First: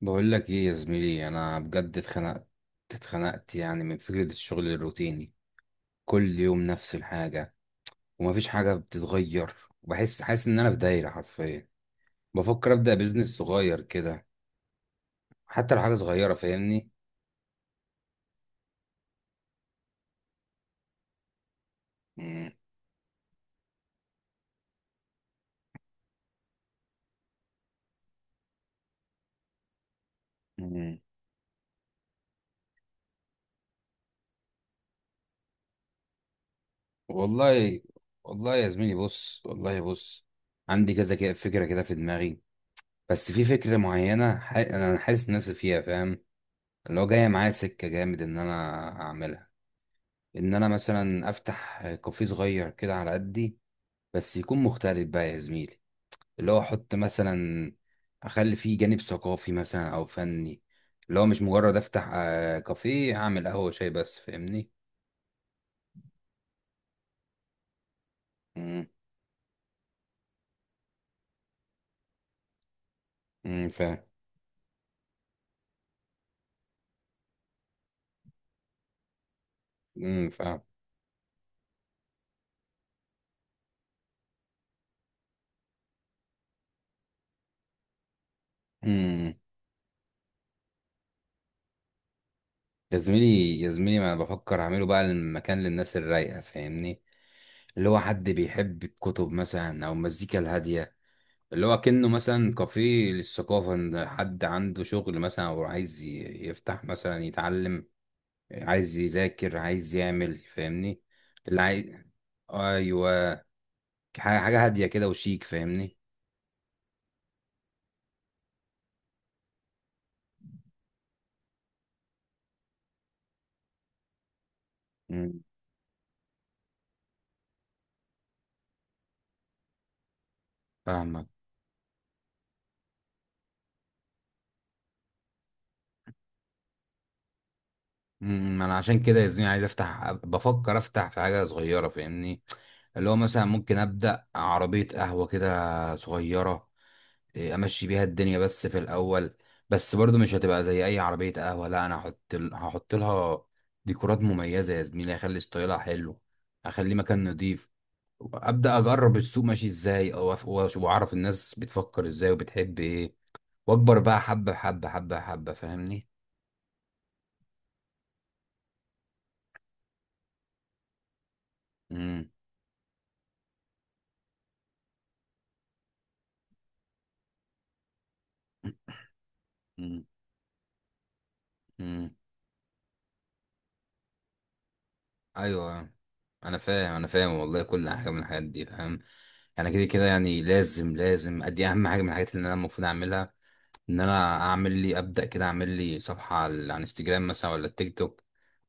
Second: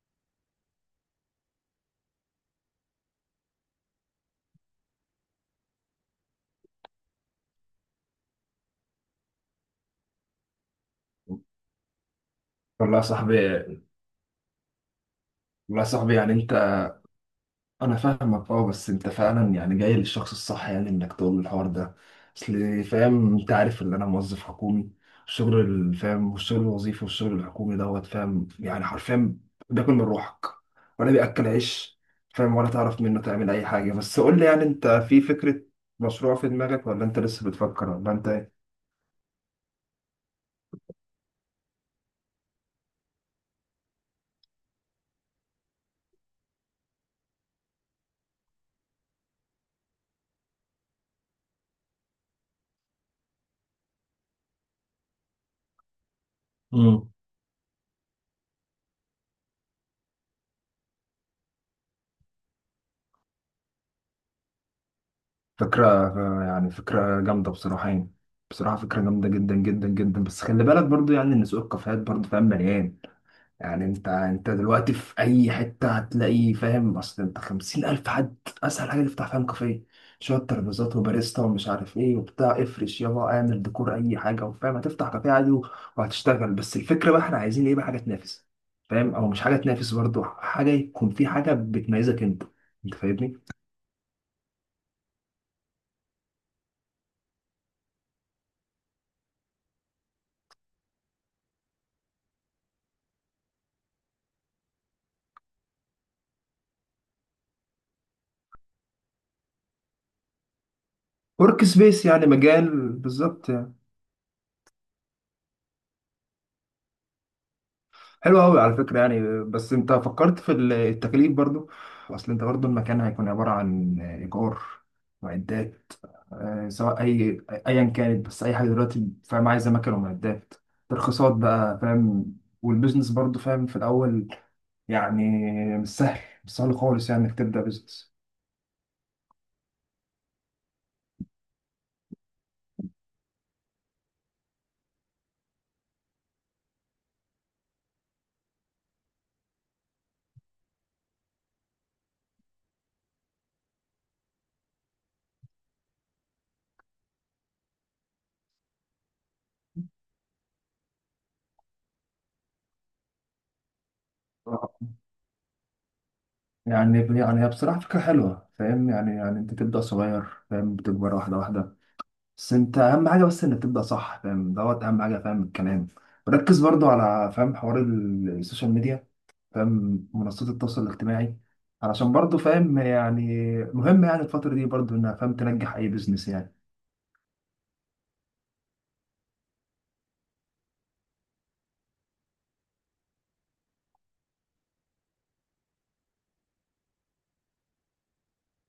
بقول لك ايه يا زميلي، انا بجد اتخنقت. يعني من فكرة الشغل الروتيني. كل يوم نفس الحاجة، ومفيش حاجة بتتغير، وبحس حاسس ان انا في دايرة حرفيا. بفكر ابدأ والله يا بيزنس صاحبي صغير كده، حتى لو والله يا حاجة صاحبي يعني صغيرة. انت، فاهمني؟ انا فاهمك. اه، بس انت فعلا يعني جاي للشخص الصح، يعني انك تقول له الحوار ده. مم. اصل فاهم، انت عارف ان انا موظف حكومي. الشغل فاهم، والشغل الوظيفي والشغل الحكومي دوت، فاهم، يعني حرفيا بياكل من روحك مم. ولا بياكل عيش. فاهم، ولا تعرف منه تعمل اي حاجه. بس قول لي، يعني انت في فكره مشروع في دماغك، ولا انت لسه والله بتفكر، ولا انت والله يا زميلي، بص. والله بص، عندي كذا كده فكرة كده في دماغي. بس في فكرة معينة انا حاسس نفسي فيها. فاهم؟ اللي هو جاية معايا سكة جامد ان انا اعملها، ان انا مثلا افتح كافيه صغير كده على قدي. بس يكون مختلف بقى يا زميلي. اللي هو احط ايه؟ مثلا، اخلي فيه جانب ثقافي مثلا او فني. اللي هو مش مجرد افتح كافيه، اعمل قهوة شاي بس. فاهمني؟ فكرة، يعني فكرة جامدة بصراحة، يعني بصراحة امم، فكرة جامدة جدا جدا جدا. بس خلي بالك برضو، يعني ان سوق الكافيهات برضو فاهم مليان. أمم، يعني فاهم. انت دلوقتي في اي حتة هتلاقي، فاهم، اصل انت 50,000 حد اسهل حاجة تفتح، فاهم، كافيه. امم، شوية فاهم. ترابيزات وباريستا ومش عارف ايه وبتاع، افرش يابا، اعمل ديكور اي حاجة، وفاهم هتفتح كافيه عادي وهتشتغل. بس الفكرة بقى احنا عايزين ايه بقى، حاجة تنافس، فاهم، او امم، مش حاجة تنافس، برضو حاجة يكون في حاجة بتميزك انت. انت يا فاهمني؟ زميلي يا زميلي، ما انا بفكر اعمله بقى المكان للناس الرايقة. فاهمني؟ اللي هو حد بيحب الكتب مثلا او المزيكا الهادية. اللي هو كأنه مثلا كافيه للثقافة، إن حد عنده شغل مثلا، أو عايز يفتح مثلا يتعلم، عايز يذاكر، عايز يعمل. فاهمني؟ اللي ورك عايز. سبيس يعني، مجال أيوه. بالظبط. حاجة هادية كده وشيك. فاهمني؟ حلو قوي على فكرة، يعني بس انت فكرت في التكاليف برضو؟ اصل انت برضو المكان هيكون عبارة عن ايجار، مم. معدات، سواء اي ايا كانت. بس اي حاجة دلوقتي فاهم عايزة مكن ومعدات، فاهمك. ترخيصات بقى، فاهم، والبيزنس برضو، فاهم، في الاول. يعني مش سهل، مش سهل خالص، يعني انك تبدأ بيزنس. مم، ما أنا عشان كده يا زميلي، عايز أفتح بفكر أفتح في حاجة صغيرة. فاهمني؟ اللي هو مثلا ممكن أبدأ عربية قهوة كده صغيرة. امشي بيها الدنيا بس في الاول. بس برضو مش هتبقى زي اي عربيه قهوه. لا، انا هحط لها ديكورات مميزه يا زميلي، هخلي ستايلها حلو، هخليه مكان نضيف. ابدا اجرب السوق ماشي ازاي، واعرف الناس بتفكر ازاي وبتحب ايه، واكبر بقى حبه آه. حبه حبه حبه. فاهمني؟ يعني يعني هي بصراحة فكرة حلوة، فاهم، يعني يعني انت تبدأ صغير، فاهم، بتكبر واحدة واحدة. امم. بس انت اهم حاجه بس انك تبدا صح، فاهم، دوت اهم حاجه، فاهم الكلام. ركز برضو على، فاهم، حوار السوشيال ميديا، امم. فاهم، منصات التواصل الاجتماعي. أمم. علشان برضو فاهم يعني مهم، يعني الفتره دي برضو انها فاهم تنجح اي ايوه، بيزنس يعني. انا فاهم، انا فاهم والله. كل حاجه من الحاجات دي فاهم. يعني كده كده يعني، لازم ادي اهم حاجه من الحاجات اللي انا المفروض اعملها. ان انا اعمل لي ابدا كده، اعمل لي صفحه على انستجرام مثلا، ولا التيك توك.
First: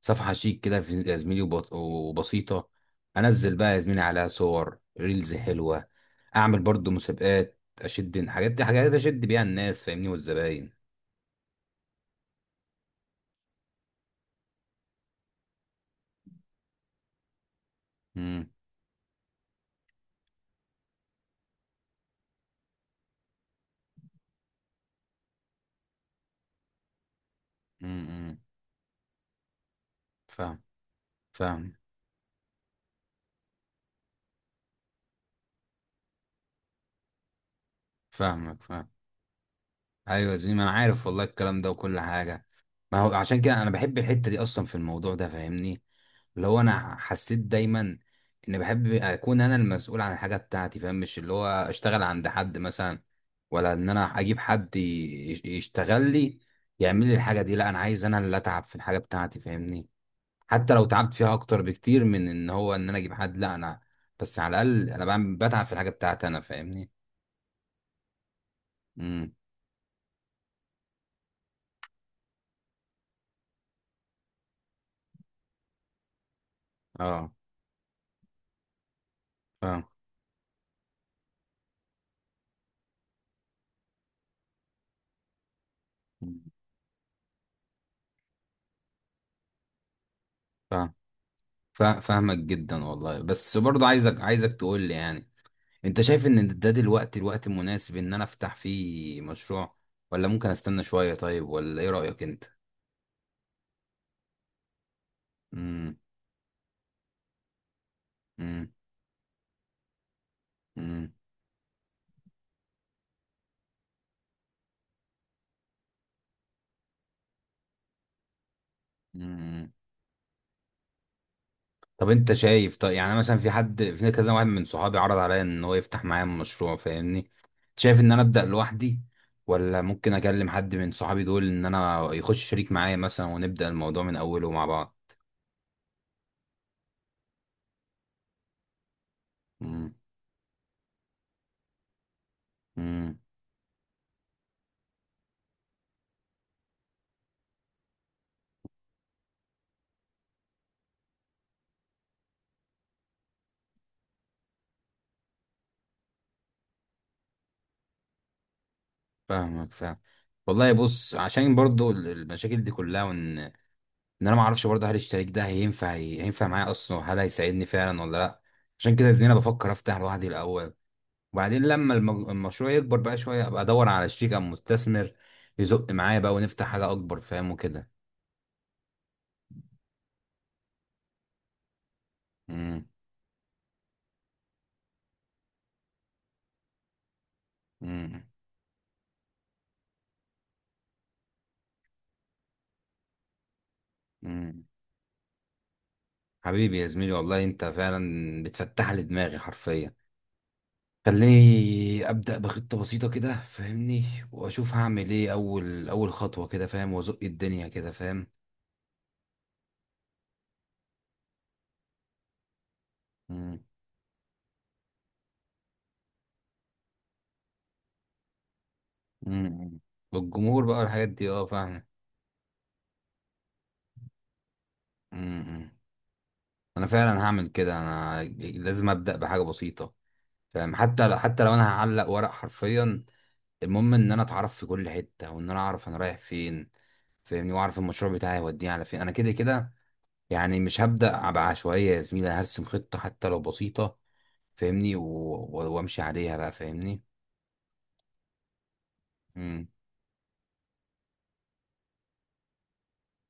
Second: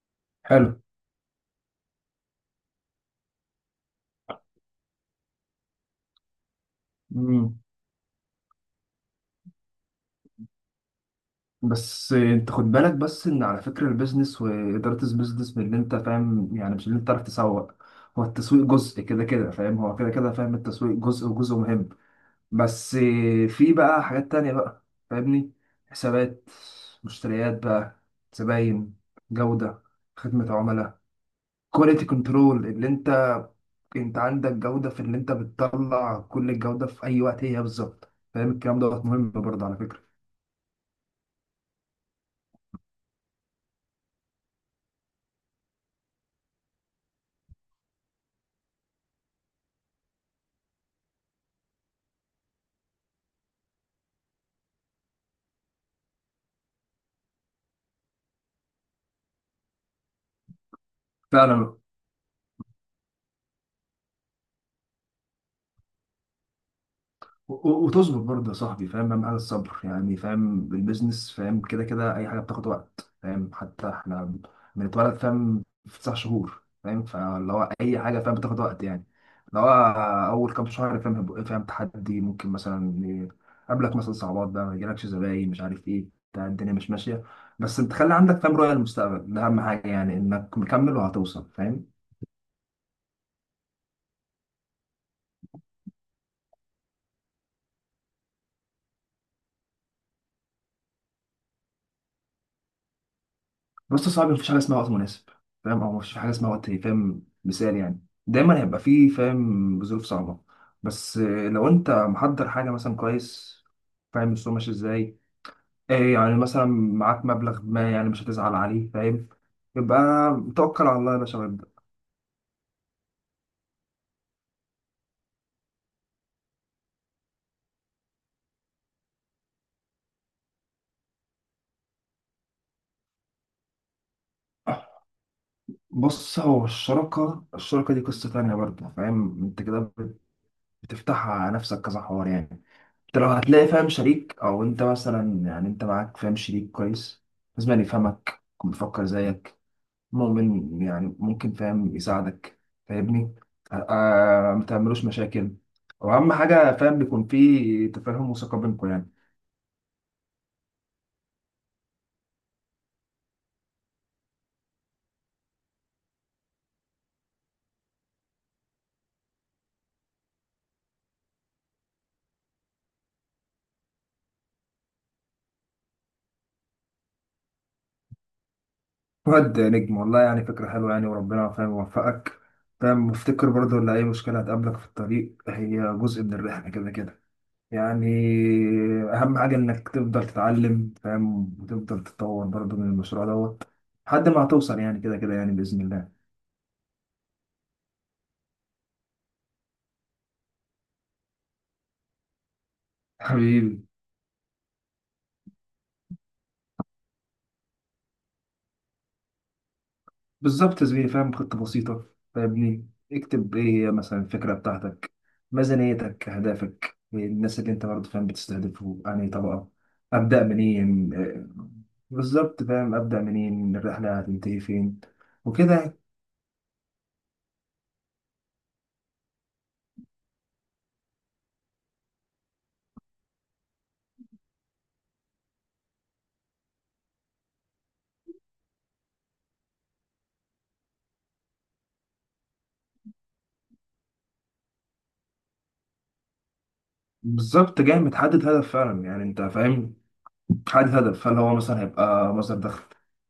صفحه شيك حلو. كده يا زميلي وبسيطه. انزل بقى يا زميلي عليها صور ريلز حلوه. اعمل برضو مسابقات، مم. اشد الحاجات دي، حاجات اشد بيها الناس. فاهمني؟ والزباين. بس انت خد بالك بس ان على فكره البيزنس، واداره البيزنس من اللي انت فاهم، يعني مش اللي انت تعرف تسوق. هو امم. التسويق جزء كده كده، فاهم، هو كده كده، فاهم، التسويق جزء وجزء مهم. بس في بقى حاجات تانية بقى، فاهمني، حسابات، مشتريات بقى، امم. إمم. زباين، جودة، خدمة فاهم. عملاء، فاهم. كواليتي كنترول. اللي انت انت عندك جودة في اللي انت بتطلع، كل الجودة في اي وقت هي بالظبط، فاهم فاهمك. الكلام، فاهم. دوت مهم برضه على فكرة. ايوه زي ما انا عارف والله، الكلام ده وكل حاجه. ما هو عشان كده انا بحب الحته دي اصلا في الموضوع ده. فاهمني؟ اللي هو انا حسيت دايما ان بحب اكون انا المسؤول عن الحاجه بتاعتي. فاهم؟ مش اللي هو اشتغل عند حد مثلا، ولا ان انا اجيب حد يشتغل لي، يعمل لي الحاجه دي. لا، انا عايز انا اللي اتعب في الحاجه بتاعتي. فاهمني؟ حتى لو تعبت فيها اكتر فعلا. بكتير من ان هو ان انا اجيب حد، لا انا بس على الاقل انا بعمل بتعب في الحاجه بتاعتي انا. فاهمني؟ وتصبر برضه يا صاحبي، فاهم، اهم امم. حاجه الصبر، يعني فاهم البيزنس، فاهم كده كده اي حاجه بتاخد وقت، فاهم حتى احنا بنتولد فاهم في 9 شهور، فاهم اه. فاللي هو اي حاجه فاهم بتاخد وقت يعني. اللي هو فاهم. اول كام شهر، فاهم، هيبقى فاهم تحدي، ممكن مثلا يقابلك مثلا صعوبات بقى، ما يجيلكش زباين، مش عارف ايه، بتاع الدنيا مش ماشيه. بس انت خلي عندك، فاهم، رؤيه للمستقبل. ده اهم حاجه، يعني انك فاهم. مكمل وهتوصل فاهم. فاهمك جدا والله. بس برضو عايزك تقول لي، يعني انت شايف ان ده دلوقتي الوقت المناسب ان انا افتح فيه مشروع، ولا ممكن استنى شوية؟ طيب، ولا ايه رأيك انت؟ بس صعب، مفيش حاجه اسمها وقت مناسب، فاهم، او امم. مفيش حاجه اسمها وقت، فاهم، مثال يعني. دايما امم. هيبقى فيه فاهم ظروف صعبه. امم. بس لو انت محضر حاجه مثلا كويس، فاهم السوق ماشي ازاي، ايه يعني مثلا معاك مبلغ ما، يعني مش هتزعل عليه، فاهم. امم. يبقى توكل على الله يا باشا وابدأ. طب انت شايف؟ طيب يعني مثلا في حد، في كذا واحد من صحابي عرض عليا ان هو يفتح معايا مشروع. فاهمني؟ شايف ان انا ابدأ لوحدي، ولا ممكن اكلم حد من صحابي دول ان انا يخش شريك معايا مثلا ونبدأ الموضوع من اوله مع بعض؟ بص، هو الشراكة، الشراكة دي قصة تانية برضه، فاهم، انت كده بتفتحها على نفسك كذا حوار يعني. انت امم. لو هتلاقي، فاهم، شريك، او انت مثلا يعني انت معاك فاهم شريك كويس، لازم يعني يفهمك، يكون بيفكر زيك، مؤمن يعني ممكن فاهم يساعدك، فاهمني. ما تعملوش مشاكل. واهم حاجه فاهم بيكون في تفاهم وثقه بينكم يعني. فاهمك. فاهم. والله بص، عشان برضو المشاكل دي كلها، وان ان انا ما اعرفش برضو هل الشريك ده هينفع معايا اصلا، وهل هيساعدني فعلا ولا لا. عشان كده يا زميلي انا بفكر افتح لوحدي الاول، وبعدين لما المشروع يكبر بقى شويه، ابقى ادور على شريك او مستثمر يزق معايا بقى، ونفتح حاجه اكبر. فاهم؟ وكده. واد نجم والله، يعني فكره حلوه يعني، وربنا فاهم يوفقك. امم. فاهم، وافتكر برضه ان اي مشكله هتقابلك في الطريق هي جزء من الرحله، كده كده يعني. امم. اهم حاجه انك تفضل تتعلم فاهم، وتفضل تتطور برضو من المشروع دوت، لحد ما امم. هتوصل، يعني كده كده يعني باذن الله. حبيبي يا زميلي والله، انت فعلا بتفتح لي دماغي حرفيا. خليني ابدا بخطه بسيطه كده. حبيبي. فاهمني؟ واشوف هعمل ايه اول اول خطوه كده. فاهم؟ وازق الدنيا كده. فاهم؟ بالظبط يا زميلي، فاهم، خطه بسيطه، فاهمني، اكتب مم. ايه هي مثلا الفكره بتاعتك، ميزانيتك، اهدافك، الناس اللي انت برضو فاهم بتستهدفه، يعني طبقه. مم. ابدا والجمهور بقى، الحاجات منين، دي، اه. فاهم؟ بالظبط فاهم ابدا منين، الرحله هتنتهي فين، مم. وكده يعني. انا فعلا هعمل كده، انا لازم ابدا بحاجه بسيطه. فاهم؟ حتى لو انا هعلق ورق حرفيا، المهم ان انا اتعرف في كل حته، وان انا اعرف انا رايح فين. فاهمني؟ واعرف المشروع بتاعي هيوديني على فين انا كده كده يعني. مش هبدا بعشوائيه يا زميلي، هرسم خطه حتى لو بسيطه. فاهمني؟ وامشي عليها بقى. فاهمني؟ بالظبط، جاي متحدد هدف فعلا، يعني انت امم. فاهم، حدد هدف، هل هو مثلا هيبقى مصدر دخل،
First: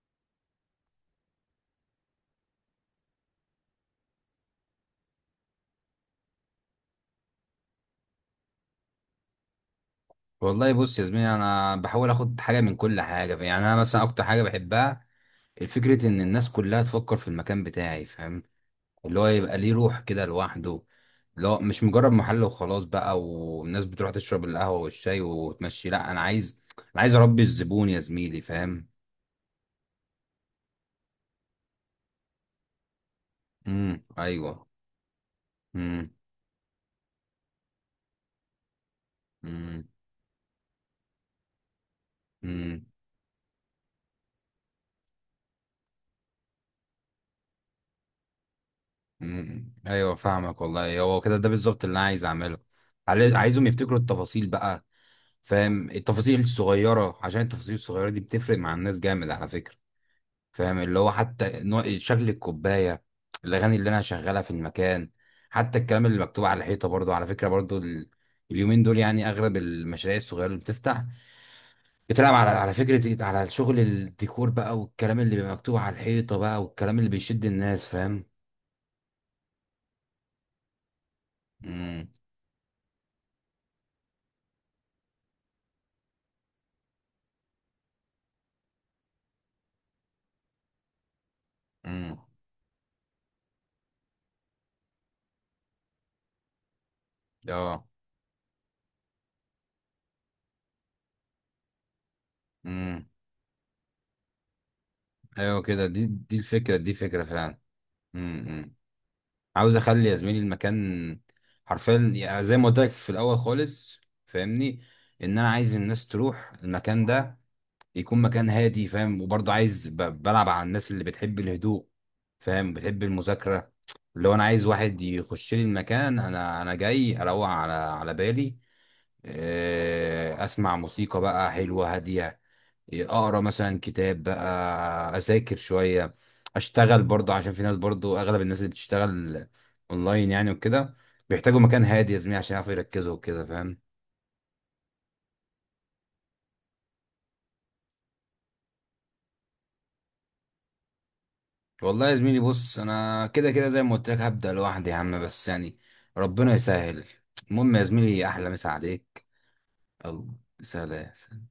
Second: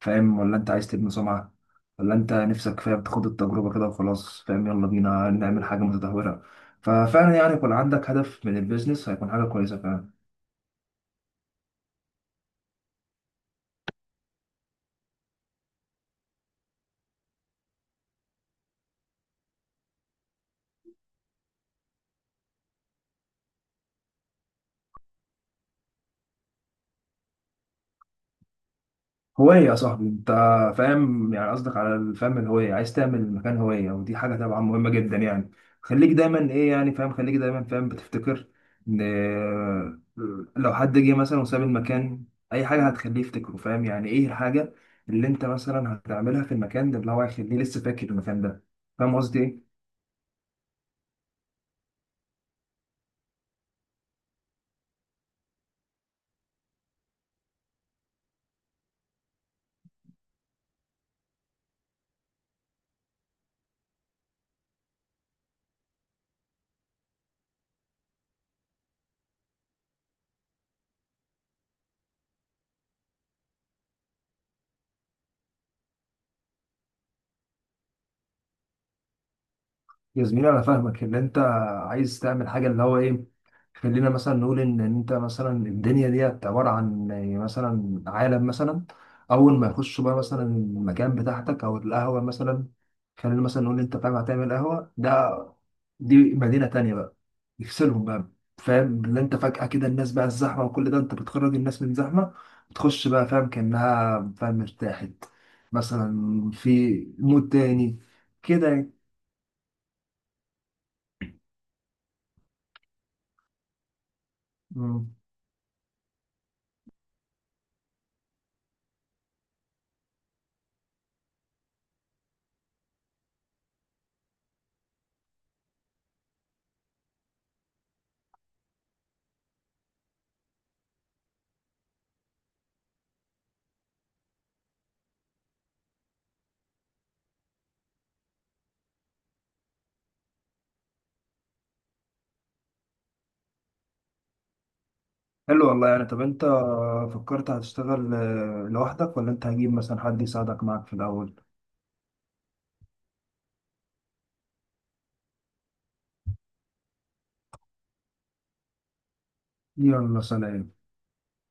فاهم، ولا انت عايز تبني سمعة، ولا انت نفسك فاهم تاخد التجربة كده وخلاص، فاهم يلا بينا نعمل حاجة متدهورة. ففعلا يعني يكون عندك هدف من البيزنس، هيكون حاجة كويسة فعلا. والله بص يا زميلي، انا بحاول اخد حاجه من كل حاجه. يعني انا مثلا اكتر حاجه بحبها، الفكرة ان الناس كلها تفكر في المكان بتاعي. فاهم؟ اللي هو يبقى ليه روح كده لوحده. اللي هو مش مجرد محل وخلاص بقى، والناس بتروح تشرب القهوه والشاي وتمشي. لا، انا عايز، انا عايز اربي الزبون يا زميلي. فاهم؟ هواية يا صاحبي انت، فاهم، يعني قصدك على الفهم، الهوية. عايز تعمل مكان هوية، امم. ودي حاجة طبعا ايوه. مهمة جدا يعني. امم. خليك دايما ايه يعني فاهم، خليك دايما فاهم بتفتكر ان، لو حد جه مثلا وساب المكان، اي امم. حاجة هتخليه يفتكره، فاهم يعني، ايه الحاجة اللي انت مثلا هتعملها في المكان ده، اللي هو هيخليه لسه فاكر المكان ده، فاهم قصدي ايه؟ مم. ايوه فاهمك والله. هو كده، ده بالظبط اللي انا عايز اعمله. عايزهم يفتكروا التفاصيل بقى. فاهم؟ التفاصيل الصغيره، عشان التفاصيل الصغيره دي بتفرق مع الناس جامد على فكره. فاهم؟ اللي هو حتى نوع شكل الكوبايه، الاغاني اللي انا هشغلها في المكان، حتى الكلام اللي مكتوب على الحيطه برضو على فكره. برضو اليومين دول يعني اغلب المشاريع الصغيره اللي بتفتح، بتلعب على فكره على شغل الديكور بقى، والكلام اللي بيبقى مكتوب على الحيطه بقى، والكلام اللي بيشد الناس. فاهم؟ يا زميلي انا فاهمك ان انت امم. عايز تعمل حاجه اللي هو ايه. خلينا مثلا نقول ان انت مثلا الدنيا ديت عباره عن يعني مثلا عالم مثلا، اول ما يخش بقى مثلا المكان بتاعتك او امم. القهوه مثلا. خلينا مثلا نقول انت فاهم هتعمل قهوه، ده دي مدينه تانية بقى، اه. يفصلهم بقى، فاهم اللي انت فجاه كده الناس بقى الزحمه وكل ده، انت بتخرج الناس من زحمه، امم. بتخش بقى فاهم كانها فاهم ارتاحت، ايوه كده، دي مثلا الفكره، في دي فكره مود فعلا. تاني، كده امم. يعني. عاوز اخلي يا زميلي المكان حرفيا، يعني زي ما قلت لك في الاول خالص. فاهمني؟ مم. ان انا عايز الناس تروح المكان ده، يكون مكان هادي. فاهم؟ وبرضه عايز بلعب على الناس اللي بتحب الهدوء. فاهم؟ بتحب المذاكره. اللي هو انا عايز واحد يخش لي المكان، انا جاي اروق على بالي. اسمع موسيقى بقى حلوه هاديه، اقرا مثلا كتاب بقى، اذاكر شويه، اشتغل برضه. عشان في ناس برضه، اغلب الناس اللي بتشتغل اونلاين يعني وكده، بيحتاجوا مكان هادي يا زميلي عشان يعرفوا يركزوا وكده. فاهم؟ حلو والله، يعني طب انت فكرت هتشتغل لوحدك، ولا انت هجيب مثلا حد يساعدك معاك في الاول؟ والله يا زميلي بص، انا كده كده زي ما قلت لك هبدا لوحدي يا عم. بس يعني ربنا يسهل. المهم يا زميلي، احلى مسا عليك. يلا الله. سلام. سلام.